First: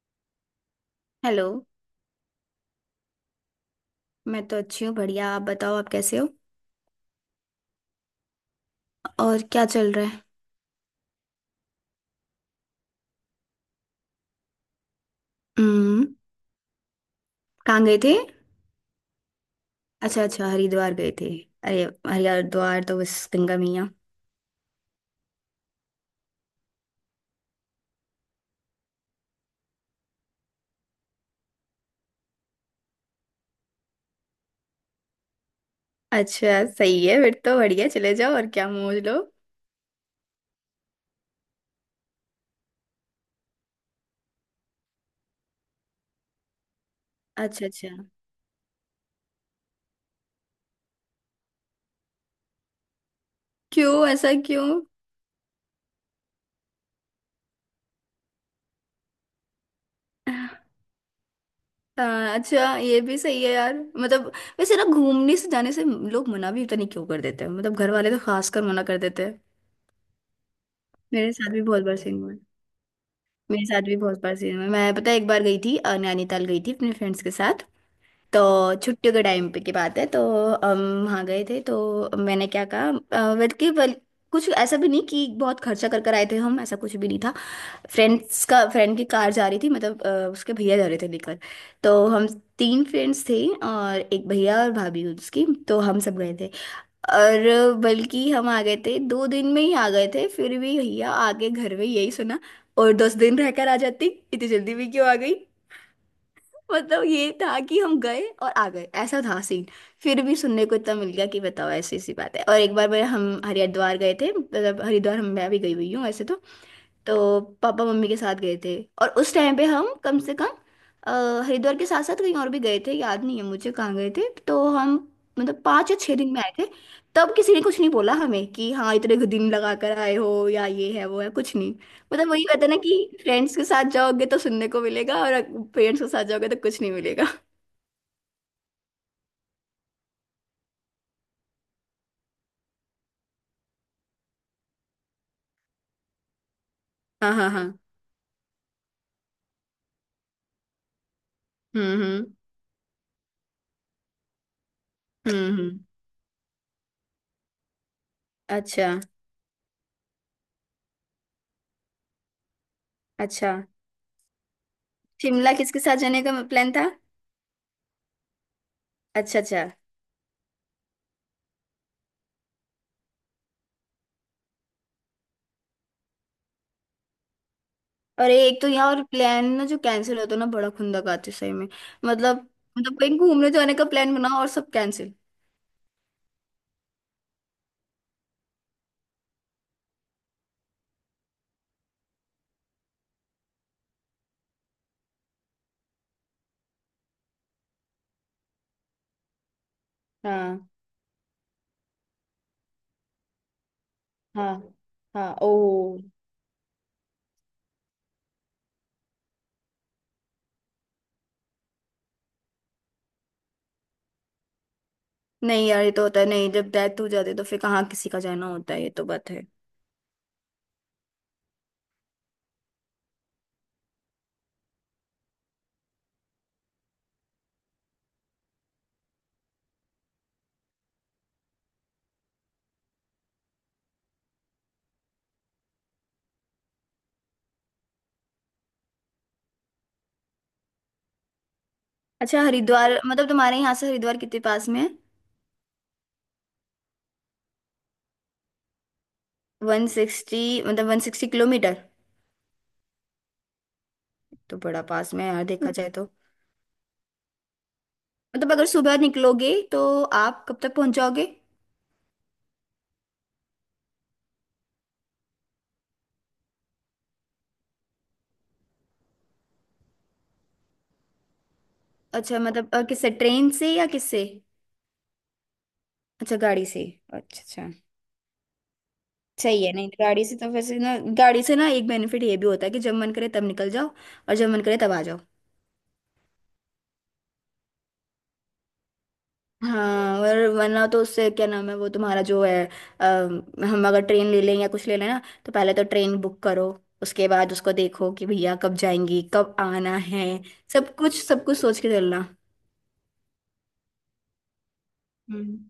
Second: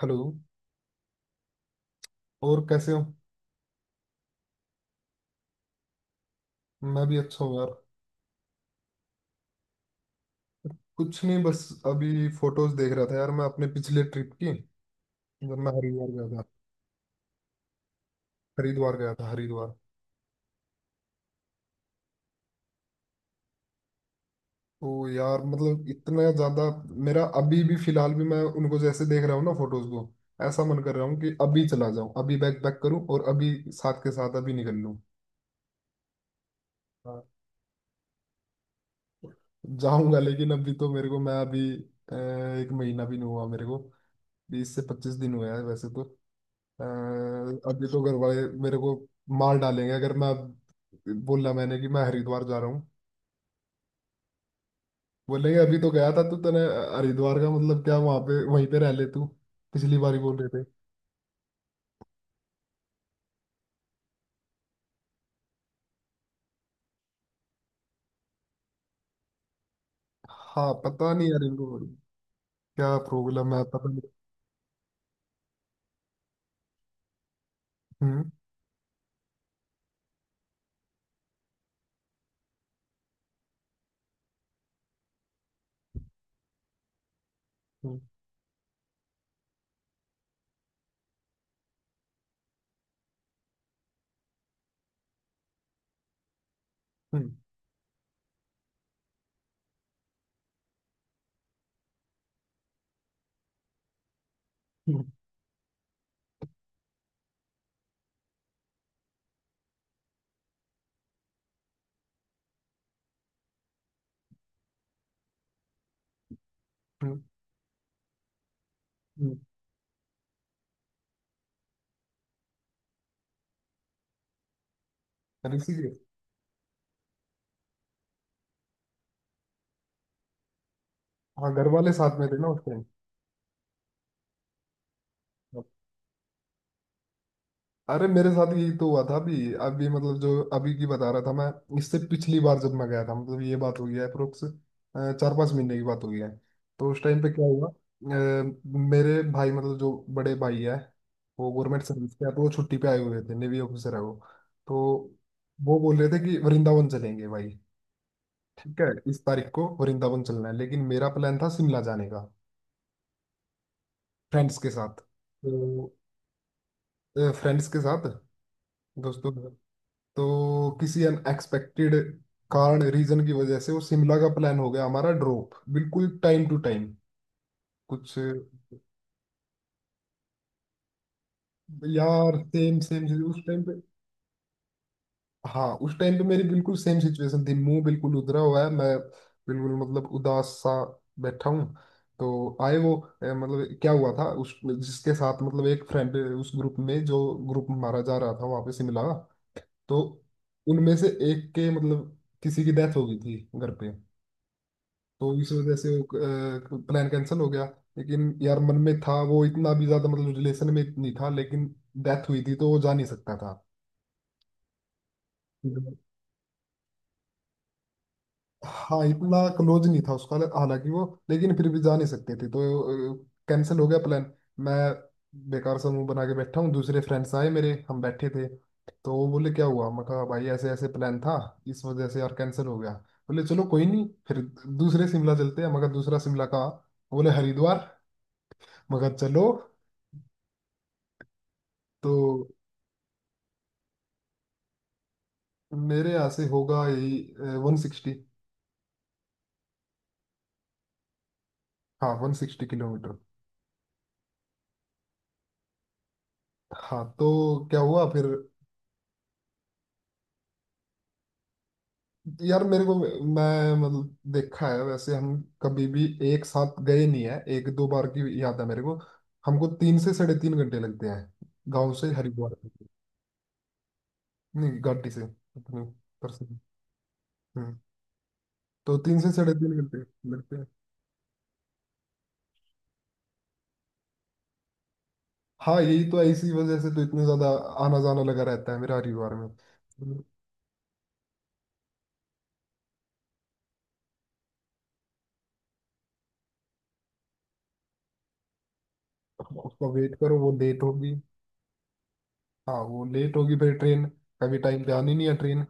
Hello. Hello. और कैसे हो? मैं तो अच्छी हूँ, बढ़िया। आप बताओ, आप कैसे हो? मैं भी अच्छा हूँ यार। और क्या चल रहा है? कुछ नहीं, बस अभी फोटोज देख रहा था यार, मैं अपने पिछले ट्रिप की। जब मैं हरिद्वार हम्म। गया था। कहाँ गए थे? हरिद्वार गया था, हरिद्वार। अच्छा अच्छा, हरिद्वार गए थे। अरे हरिद्वार तो बस गंगा मैया। तो यार मतलब इतना ज्यादा मेरा अभी भी, फिलहाल भी, मैं उनको जैसे देख रहा हूँ ना फोटोज को, ऐसा मन कर रहा हूँ कि अभी चला जाऊँ, अभी बैक पैक करूँ और अभी साथ के साथ अभी निकल लूँ। अच्छा सही है, हाँ। फिर तो बढ़िया, चले जाओ और क्या मौज लो। जाऊंगा, लेकिन अभी तो मेरे को, मैं अभी अ, एक महीना भी नहीं हुआ मेरे को। 20 से 25 दिन हुआ है वैसे तो। अ, अच्छा अभी अच्छा। तो घर वाले मेरे को मार डालेंगे अगर मैं अब बोला मैंने कि मैं हरिद्वार जा रहा हूँ। क्यों, ऐसा क्यों? बोलेंगे अभी तो गया था तू, तने हरिद्वार का मतलब क्या, वहां पे वहीं पे रह ले तू। पिछली बार ही बोल रहे थे। आ, अच्छा ये भी सही है यार, मतलब वैसे ना, घूमने से, जाने से लोग मना भी पता नहीं क्यों कर देते हैं, मतलब घर वाले तो खास कर मना कर देते हैं। हाँ पता नहीं मेरे यार साथ भी इनको बहुत बार सीन हुआ है। क्या प्रॉब्लम है, मेरे साथ पता भी नहीं। बहुत बार सीन हुआ है। मैं, पता है, एक बार गई थी, नैनीताल गई थी अपने फ्रेंड्स के साथ। हम्म। तो छुट्टियों के टाइम पे की बात है, तो हम वहाँ गए थे। तो मैंने क्या कहा, बल्कि कुछ ऐसा भी नहीं कि बहुत खर्चा कर कर आए थे हम, ऐसा कुछ भी नहीं था। हम्म। फ्रेंड्स का, फ्रेंड की कार जा रही थी, मतलब उसके भैया जा रहे थे लेकर। तो हम तीन फ्रेंड्स थे और एक भैया और भाभी उसकी, तो हम सब गए थे। हम्म। और बल्कि हम आ गए थे, 2 दिन में ही आ गए थे। फिर भी भैया आगे घर में यही सुना, और 10 दिन रहकर आ जाती, इतनी जल्दी भी हम्म। क्यों आ गई। मतलब ये था कि हम गए और आ गए, ऐसा था सीन। फिर भी सुनने को इतना मिल गया कि बताओ, ऐसी ऐसी बात है। और एक बार मैं हम हरिद्वार गए थे, मतलब हरिद्वार, हम, मैं भी गई हुई हूँ वैसे तो। हम्म, तो पापा मम्मी के साथ गए थे। और उस हम्म। टाइम पे हम कम से कम हरिद्वार के साथ साथ कहीं और भी गए थे, याद नहीं है मुझे कहाँ गए थे। तो हम अरे मतलब पाँच इसीलिए या छः दिन में आए थे। तब किसी ने कुछ नहीं बोला हमें कि हाँ इतने दिन लगा कर आए हो या ये है वो है, हाँ कुछ घर नहीं। वाले साथ में मतलब थे वही ना उस कहते हैं ना टाइम। कि फ्रेंड्स के साथ जाओगे तो सुनने को मिलेगा, और पेरेंट्स के साथ जाओगे तो कुछ नहीं मिलेगा। अरे मेरे साथ यही तो हुआ था अभी अभी, मतलब जो अभी की बता रहा था मैं। इससे पिछली बार जब मैं गया था, मतलब ये बात हो गया है अप्रोक्स 4-5 महीने की बात हो गया है। तो उस टाइम पे हाँ क्या हाँ हाँ। हुआ मेरे भाई, मतलब जो बड़े भाई है, वो गवर्नमेंट सर्विस के हम्म। हैं, तो वो छुट्टी पे आए हुए थे, नेवी ऑफिसर है वो। तो हम्म वो हम्म। बोल रहे थे कि वृंदावन चलेंगे भाई। ठीक है, अच्छा इस तारीख को वृंदावन चलना है, लेकिन मेरा प्लान था शिमला जाने का, अच्छा। फ्रेंड्स के साथ। शिमला किसके तो साथ जाने का प्लान था? फ्रेंड्स के साथ, दोस्तों। अच्छा अच्छा। तो किसी अनएक्सपेक्टेड कारण, रीजन की वजह से वो शिमला का प्लान हो गया हमारा ड्रॉप। बिल्कुल टाइम टू टाइम कुछ। अरे एक तो यहाँ और, प्लान ना जो कैंसिल होता है ना, बड़ा खुंदक आती है सही में। मतलब, यार सेम मतलब सेम कहीं उस घूमने टाइम जाने पे। का प्लान बना और सब कैंसिल। हाँ उस टाइम पे मेरी बिल्कुल सेम सिचुएशन थी, मुंह बिल्कुल उधरा हुआ है, मैं बिल्कुल मतलब उदास सा बैठा हूँ। तो आए वो। मतलब क्या हुआ था उस जिसके साथ, मतलब एक फ्रेंड उस ग्रुप में जो ग्रुप हमारा जा रहा था वहां पे शिमला। तो हाँ उनमें से एक के मतलब किसी की डेथ हो गई थी घर पे। हाँ तो हाँ। इस वजह से ओ, प्लान कैंसिल हो गया। लेकिन यार मन में था, वो इतना भी ज्यादा मतलब रिलेशन में नहीं था, लेकिन डेथ हुई थी तो वो जा नहीं सकता था। नहीं यार ये हम्म। तो होता है। नहीं, जब डेथ हो जाती है तो फिर कहाँ किसी का जाना होता है, ये हाँ तो बात इतना है। क्लोज नहीं था उसका हालांकि वो, लेकिन फिर भी जा नहीं सकते थे, तो कैंसिल हो गया प्लान। मैं बेकार सा मुंह बना के बैठा हूँ, दूसरे फ्रेंड्स आए मेरे, हम बैठे थे, तो वो बोले क्या हुआ। मैं कहा भाई ऐसे ऐसे प्लान था, इस वजह से यार कैंसिल हो गया। बोले चलो कोई नहीं, फिर दूसरे शिमला चलते हैं। मगर दूसरा शिमला कहाँ? बोले हरिद्वार। मगर चलो। तो अच्छा हरिद्वार, मतलब तुम्हारे यहाँ से हरिद्वार कितने पास में है? मेरे यहाँ से होगा यही 160। 160। मतलब 160 किलोमीटर? हाँ 160 किलोमीटर। तो बड़ा पास में है यार, देखा जाए तो। हाँ। तो क्या हुआ फिर? मतलब अगर सुबह निकलोगे तो आप कब तक पहुंच जाओगे? यार मेरे को, मैं मतलब देखा है, वैसे हम कभी भी एक साथ गए नहीं है, एक दो बार की याद है मेरे को। हमको 3 से साढ़े 3 घंटे लगते हैं गांव से अच्छा, हरिद्वार मतलब तक। किससे, ट्रेन से या किससे? नहीं गाड़ी से अपने उधर अच्छा, से। गाड़ी से। अच्छा अच्छा। हम्म। तो तीन से साढ़े सही है, तीन नहीं घंटे तो गाड़ी से तो लगते हैं। वैसे ना, गाड़ी से ना एक बेनिफिट ये भी होता है कि जब मन करे तब निकल जाओ और जब मन करे तब आ जाओ। हाँ यही तो है, इसी वजह से तो इतने ज्यादा आना जाना लगा रहता है मेरा हरिद्वार में। हाँ, हम्म। और वरना तो उससे क्या नाम है, वो तुम्हारा जो है, अ, हम अगर ट्रेन ले लें या कुछ ले लें ना, तो पहले तो ट्रेन बुक करो, उसके बाद उसको देखो कि भैया कब जाएंगी कब उसका आना वेट है, करो, वो लेट होगी। सब कुछ सोच के चलना। हाँ वो लेट होगी, फिर ट्रेन कभी टाइम पे आनी नहीं है हम्म ट्रेन।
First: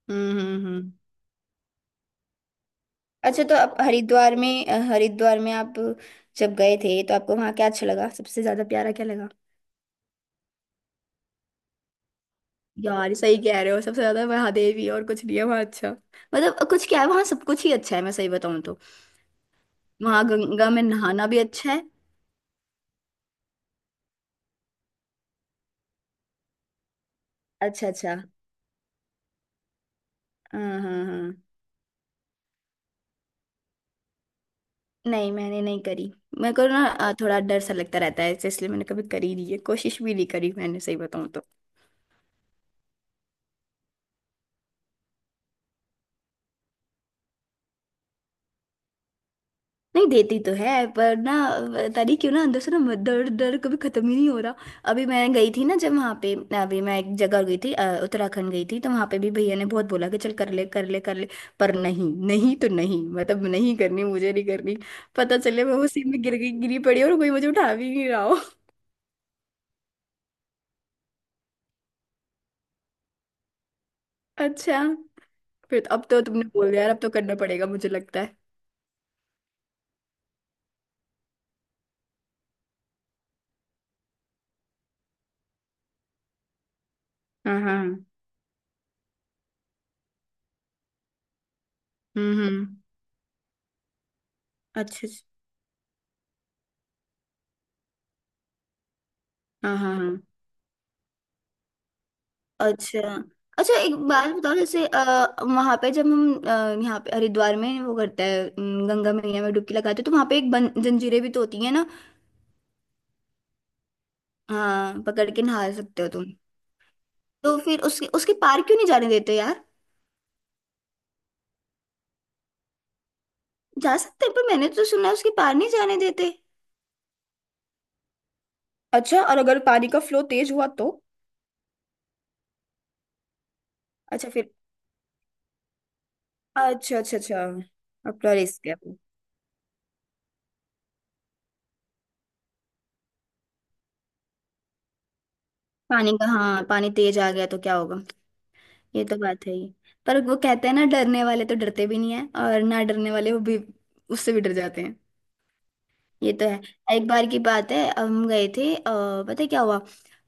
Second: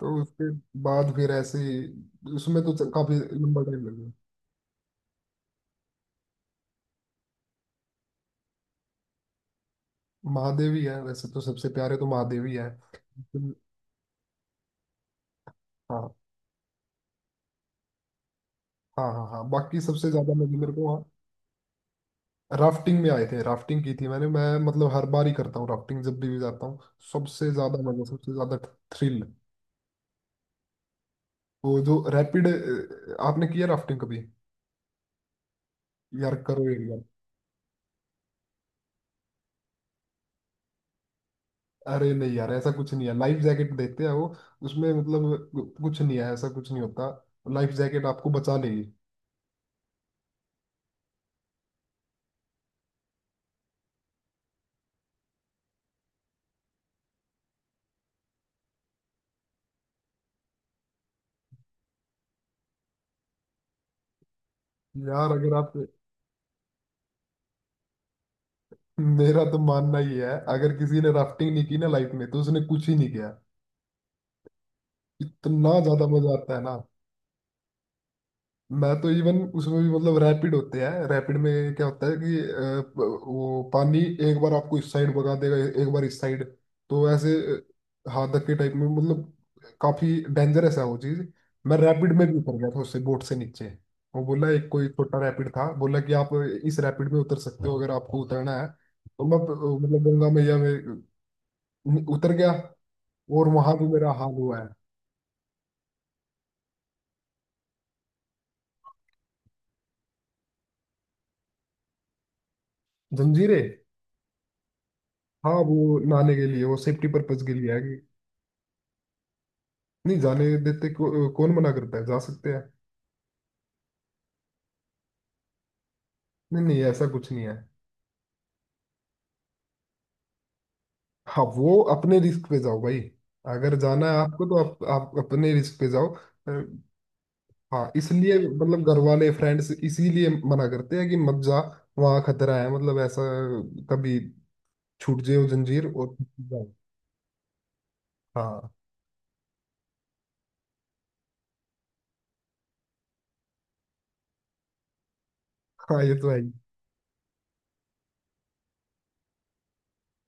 तो उसके हम्म। हम्म। बाद फिर ऐसे ही- उसमें तो काफी अच्छा, तो लंबा आप टाइम लगेगा। हरिद्वार में, हरिद्वार में आप जब गए थे तो आपको वहाँ क्या अच्छा लगा, सबसे ज्यादा प्यारा क्या लगा? महादेव ही है वैसे तो, सबसे प्यारे तो महादेव ही है, यार ये सही लेकिन- कह रहे हो, सबसे ज्यादा महादेव ही है, और कुछ नहीं है वहाँ। अच्छा, हाँ। मतलब कुछ, क्या है वहाँ, सब कुछ ही अच्छा है, मैं सही बताऊँ तो। हाँ हाँ हाँ बाकी सबसे वहाँ ज्यादा मजे गंगा मेरे को में वहाँ नहाना भी अच्छा है। राफ्टिंग में आए थे, राफ्टिंग की थी मैंने। मैं मतलब हर बार ही करता हूँ राफ्टिंग जब भी जाता हूँ। सबसे ज्यादा अच्छा मजा, अच्छा। सबसे ज्यादा थ्रिल, हाँ हाँ हाँ। वो जो रैपिड। आपने किया राफ्टिंग कभी? नहीं मैंने नहीं करी। यार मेरे को करो ना एक बार। थोड़ा डर सा लगता रहता है, इसलिए मैंने कभी करी नहीं है, कोशिश भी नहीं करी मैंने सही बताऊँ तो। अरे नहीं यार ऐसा कुछ नहीं है, लाइफ जैकेट देखते हैं वो, उसमें मतलब कुछ नहीं है, ऐसा कुछ नहीं होता। लाइफ जैकेट आपको बचा लेगी। नहीं देती तो है, पर ना तारी क्यों ना अंदर से ना दर्द, दर्द कभी खत्म ही नहीं हो रहा। अभी मैं गई थी ना, जब वहाँ पे। अभी मैं एक जगह गई थी, उत्तराखंड गई थी, तो वहाँ पे भी भैया ने बहुत बोला कि चल कर ले कर ले कर ले। पर नहीं, नहीं तो नहीं, मतलब नहीं करनी, मुझे नहीं करनी। यार पता अगर चले आप, मैं उसी में गिर गई, गिरी पड़ी और कोई मुझे उठा भी नहीं रहा हो। मेरा तो मानना ही है, अगर किसी ने राफ्टिंग नहीं की ना लाइफ में तो उसने कुछ ही नहीं किया। अच्छा इतना फिर तो, अब ज्यादा तो मजा तुमने आता है बोल ना। दिया यार, अब तो करना पड़ेगा मुझे लगता है। मैं तो इवन उसमें भी मतलब रैपिड होते हैं, रैपिड में क्या होता है कि वो पानी एक बार आपको इस साइड भगा देगा, एक बार इस साइड। तो ऐसे हाँ हाँ। हाथ धक्के टाइप में, मतलब काफी डेंजरस है वो चीज। मैं रैपिड में भी उतर गया हम्म। था उससे, बोट से नीचे। वो बोला एक कोई अच्छा अच्छा। छोटा रैपिड था, बोला कि आप इस रैपिड में उतर सकते हो अगर आपको उतरना है, तो मैं हाँ हाँ मतलब हाँ। गंगा मैया में उतर गया। अच्छा और अच्छा। वहां भी एक मेरा बात हाल बताओ, हुआ है। जैसे वहां पे जब हम, यहाँ पे हरिद्वार में वो करते हैं, गंगा मैया में डुबकी लगाते हैं, तो वहां पे जंजीरें भी तो होती है ना। जंजीरें? हाँ, पकड़ के हाँ नहा वो सकते हो तुम। नहाने के लिए, वो सेफ्टी पर्पज के तो लिए है। फिर उसके उसके पार क्यों नहीं जाने देते यार? नहीं जाने देते को, कौन मना करता है, जा सकते हैं। जा सकते हैं, पर मैंने तो सुना है उसके पार नहीं जाने देते। नहीं नहीं ऐसा कुछ नहीं है। अच्छा, और अगर पानी का फ्लो तेज हुआ तो? हाँ वो अपने रिस्क पे जाओ भाई, अगर जाना है अच्छा आपको फिर। तो आप अपने रिस्क पे जाओ। अ, अच्छा अच्छा अच्छा। हाँ अपना इसलिए रिस्क है। मतलब घर वाले फ्रेंड्स इसीलिए मना करते हैं कि मत जा, वहाँ खतरा है, मतलब ऐसा कभी छूट जाओ जंजीर पानी और का, हाँ जाओ। पानी तेज आ गया तो क्या होगा? हाँ। ये तो बात है ही। पर वो कहते हैं ना, डरने वाले तो डरते भी नहीं है, और ना डरने वाले वो भी उससे भी डर जाते। हाँ ये तो ये है तो ही। है। एक बार की बात है, हम गए थे, पता है क्या हुआ?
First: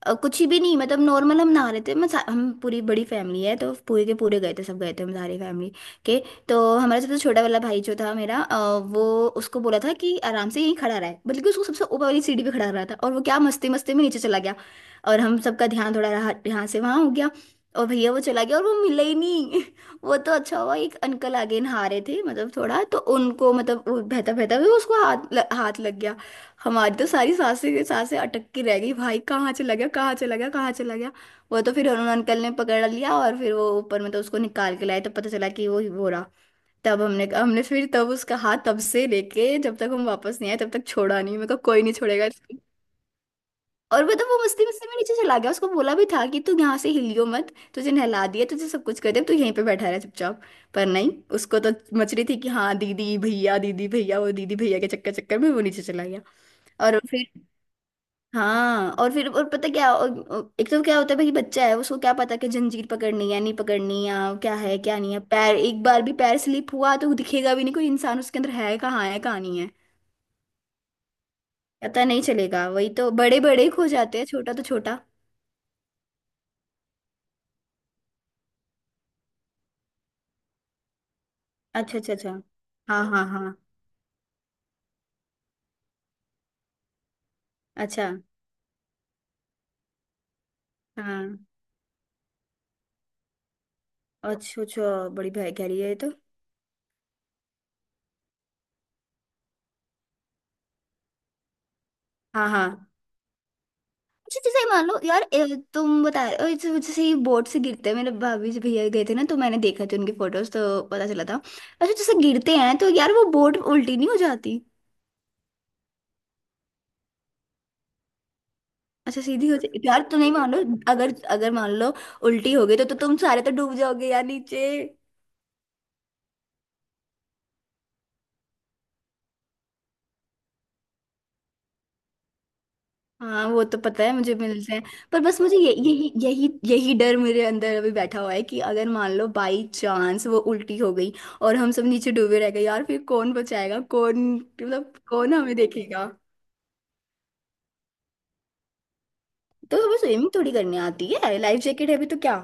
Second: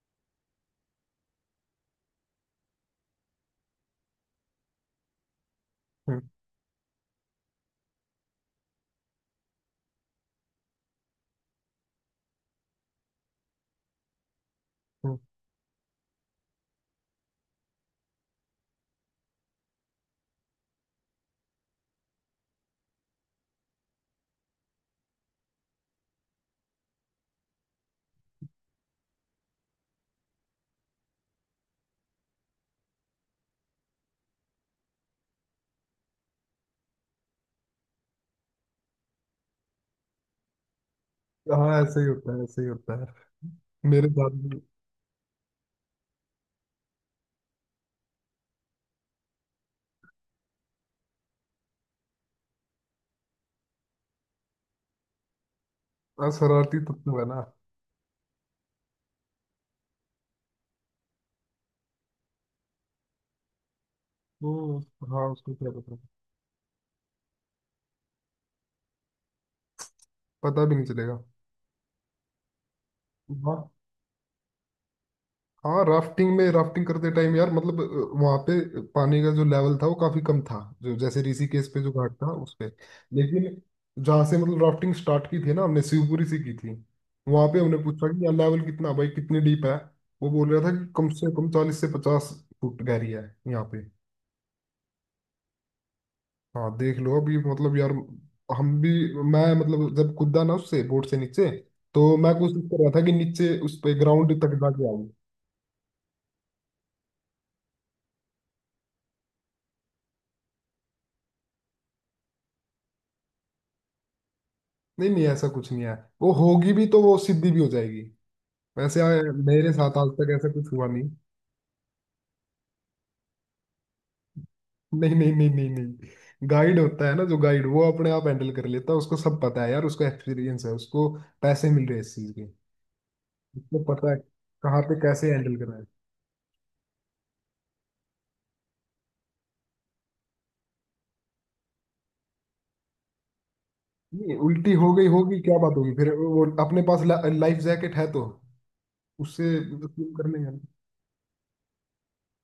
कुछ ही भी नहीं, मतलब नॉर्मल हम नहा रहे थे। हम पूरी बड़ी फैमिली है, तो पूरे के पूरे गए थे, सब गए थे हम सारी फैमिली के। हम्म। तो हमारा सबसे छोटा वाला भाई जो था मेरा, वो उसको बोला था कि आराम से यहीं खड़ा रहा है, बल्कि उसको सबसे ऊपर वाली सीढ़ी पे खड़ा रहा था, और वो क्या मस्ती मस्ती में नीचे चला गया। हम्म। और हम सबका ध्यान थोड़ा रहा, यहाँ से वहाँ हो गया। और भैया वो चला गया और वो मिला ही नहीं। वो तो अच्छा हुआ, एक अंकल आगे नहा रहे थे, मतलब थोड़ा तो उनको, मतलब वो बहता बहता भी उसको हाथ लग गया। हमारी तो सारी सांसें की सांसें अटक के रह गई भाई, कहाँ चला गया कहाँ चला गया कहाँ चला गया। वो तो फिर उन्होंने, अंकल ने पकड़ लिया, और फिर वो ऊपर, मतलब उसको निकाल के लाए, तो पता चला कि वो ही वो रहा। तब हमने हमने फिर तब उसका हाथ तब से लेके जब तक हम वापस नहीं आए तब तक छोड़ा नहीं, मेरे को हाँ कोई नहीं ऐसे ही छोड़ेगा। होता है, ऐसे ही होता है और मेरे मतलब साथ वो भी। मस्ती मस्ती में नीचे चला गया, उसको बोला भी था कि तू यहाँ से हिलियो मत, तुझे नहला दिया तुझे सब कुछ कर दिया, अब तू यहीं पे बैठा रहा चुपचाप। पर नहीं, उसको तो मच रही थी कि हाँ दीदी भैया दीदी भैया, वो दीदी भैया के चक्कर चक्कर में वो नीचे चला गया। हाँ, शरारती और तत्व है फिर, ना हाँ और फिर, और पता क्या, और एक तो क्या होता है भाई, बच्चा है, उसको क्या पता कि जंजीर पकड़नी है नहीं पकड़नी या क्या है वो। क्या नहीं है। हाँ उसको पैर क्या एक पता, बार भी पैर स्लिप हुआ तो दिखेगा भी नहीं कोई इंसान, उसके अंदर है कहाँ नहीं है, पता भी नहीं चलेगा। पता नहीं चलेगा। वही तो बड़े वाह। बड़े खो जाते हैं, छोटा तो छोटा। हाँ राफ्टिंग में, राफ्टिंग करते टाइम यार, मतलब वहां पे पानी का जो लेवल था वो काफी कम था, जो जैसे ऋषिकेश पे जो अच्छा अच्छा घाट अच्छा। था उस पे। हाँ हाँ हाँ। लेकिन जहाँ से मतलब राफ्टिंग स्टार्ट की थी ना हमने, शिवपुरी से की थी, वहां पे हमने पूछा अच्छा। कि यार लेवल कितना है भाई, कितनी डीप है। वो बोल रहा था कि कम से हाँ। कम 40 से 50 फुट गहरी है यहाँ पे। अच्छा अच्छा, बड़ी भाई कह रही है ये तो। हाँ देख लो अभी, मतलब यार, हम भी, मैं मतलब जब कूदा ना उससे बोट से नीचे, तो मैं हाँ कोशिश कर हाँ। रहा था कि नीचे उस पे ग्राउंड अच्छा तक जैसे ही मान जाके लो आऊँ। यार, ए, तुम बता अ, जैसे जैसे ही बोट से गिरते हैं, मेरे भाभी जी भैया गए थे ना, तो मैंने देखा थे उनके फोटोज, तो पता चला था। अच्छा जैसे गिरते हैं तो यार वो बोट उल्टी नहीं हो जाती? नहीं नहीं ऐसा कुछ नहीं है, वो होगी भी तो वो सिद्धि भी हो जाएगी वैसे। अच्छा सीधी हो मेरे जाती साथ यार, आज तुम नहीं तक ऐसा मान लो, कुछ हुआ नहीं। अगर अगर मान लो उल्टी हो गई तो तुम सारे तो डूब जाओगे यार नीचे। नहीं नहीं नहीं नहीं नहीं। गाइड होता है ना, जो गाइड वो अपने आप हैंडल कर लेता है, उसको सब पता है यार, उसको एक्सपीरियंस है, उसको पैसे मिल रहे हैं इस चीज के। हाँ वो तो उसको पता पता है, है मुझे मिलते कहाँ हैं। पे पर कैसे बस हैंडल मुझे ये करना है। यही यही यही डर मेरे अंदर अभी बैठा हुआ है कि अगर मान लो बाई चांस वो उल्टी हो गई और हम सब नीचे डूबे रह गए यार, फिर कौन बचाएगा, कौन नहीं उल्टी हो मतलब गई कौन होगी हमें क्या बात होगी, देखेगा। फिर वो अपने पास लाइफ जैकेट है तो उससे तो हमें swim कर स्विमिंग लेंगे थोड़ी ना। करनी आती है, लाइफ जैकेट है भी तो क्या,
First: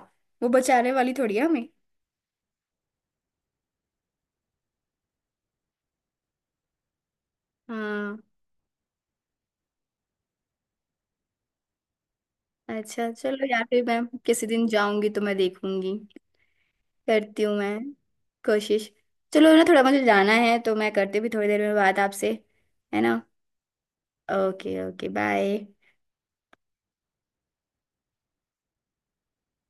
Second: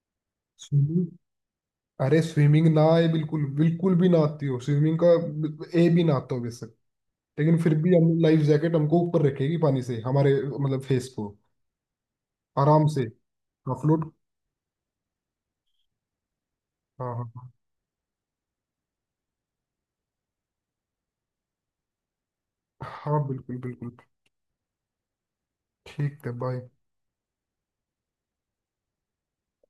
वो बचाने स्विमिंग। वाली थोड़ी है हमें। अरे स्विमिंग ना आए, बिल्कुल बिल्कुल भी ना आती हो, स्विमिंग का ए भी ना आता हो बेशक, लेकिन फिर भी हाँ। हम लाइफ जैकेट हमको ऊपर रखेगी पानी से, हमारे मतलब फेस को। आराम से। अच्छा चलो यार हाँ फिर मैं फ्लोट। किसी दिन जाऊंगी तो मैं देखूंगी, हाँ करती हाँ। हूँ मैं कोशिश। चलो ना, थोड़ा मुझे जाना है, तो मैं करती भी थोड़ी देर में बात आपसे, है हाँ, ना? हाँ, बिल्कुल बिल्कुल। Okay okay bye. ठीक है, बाय।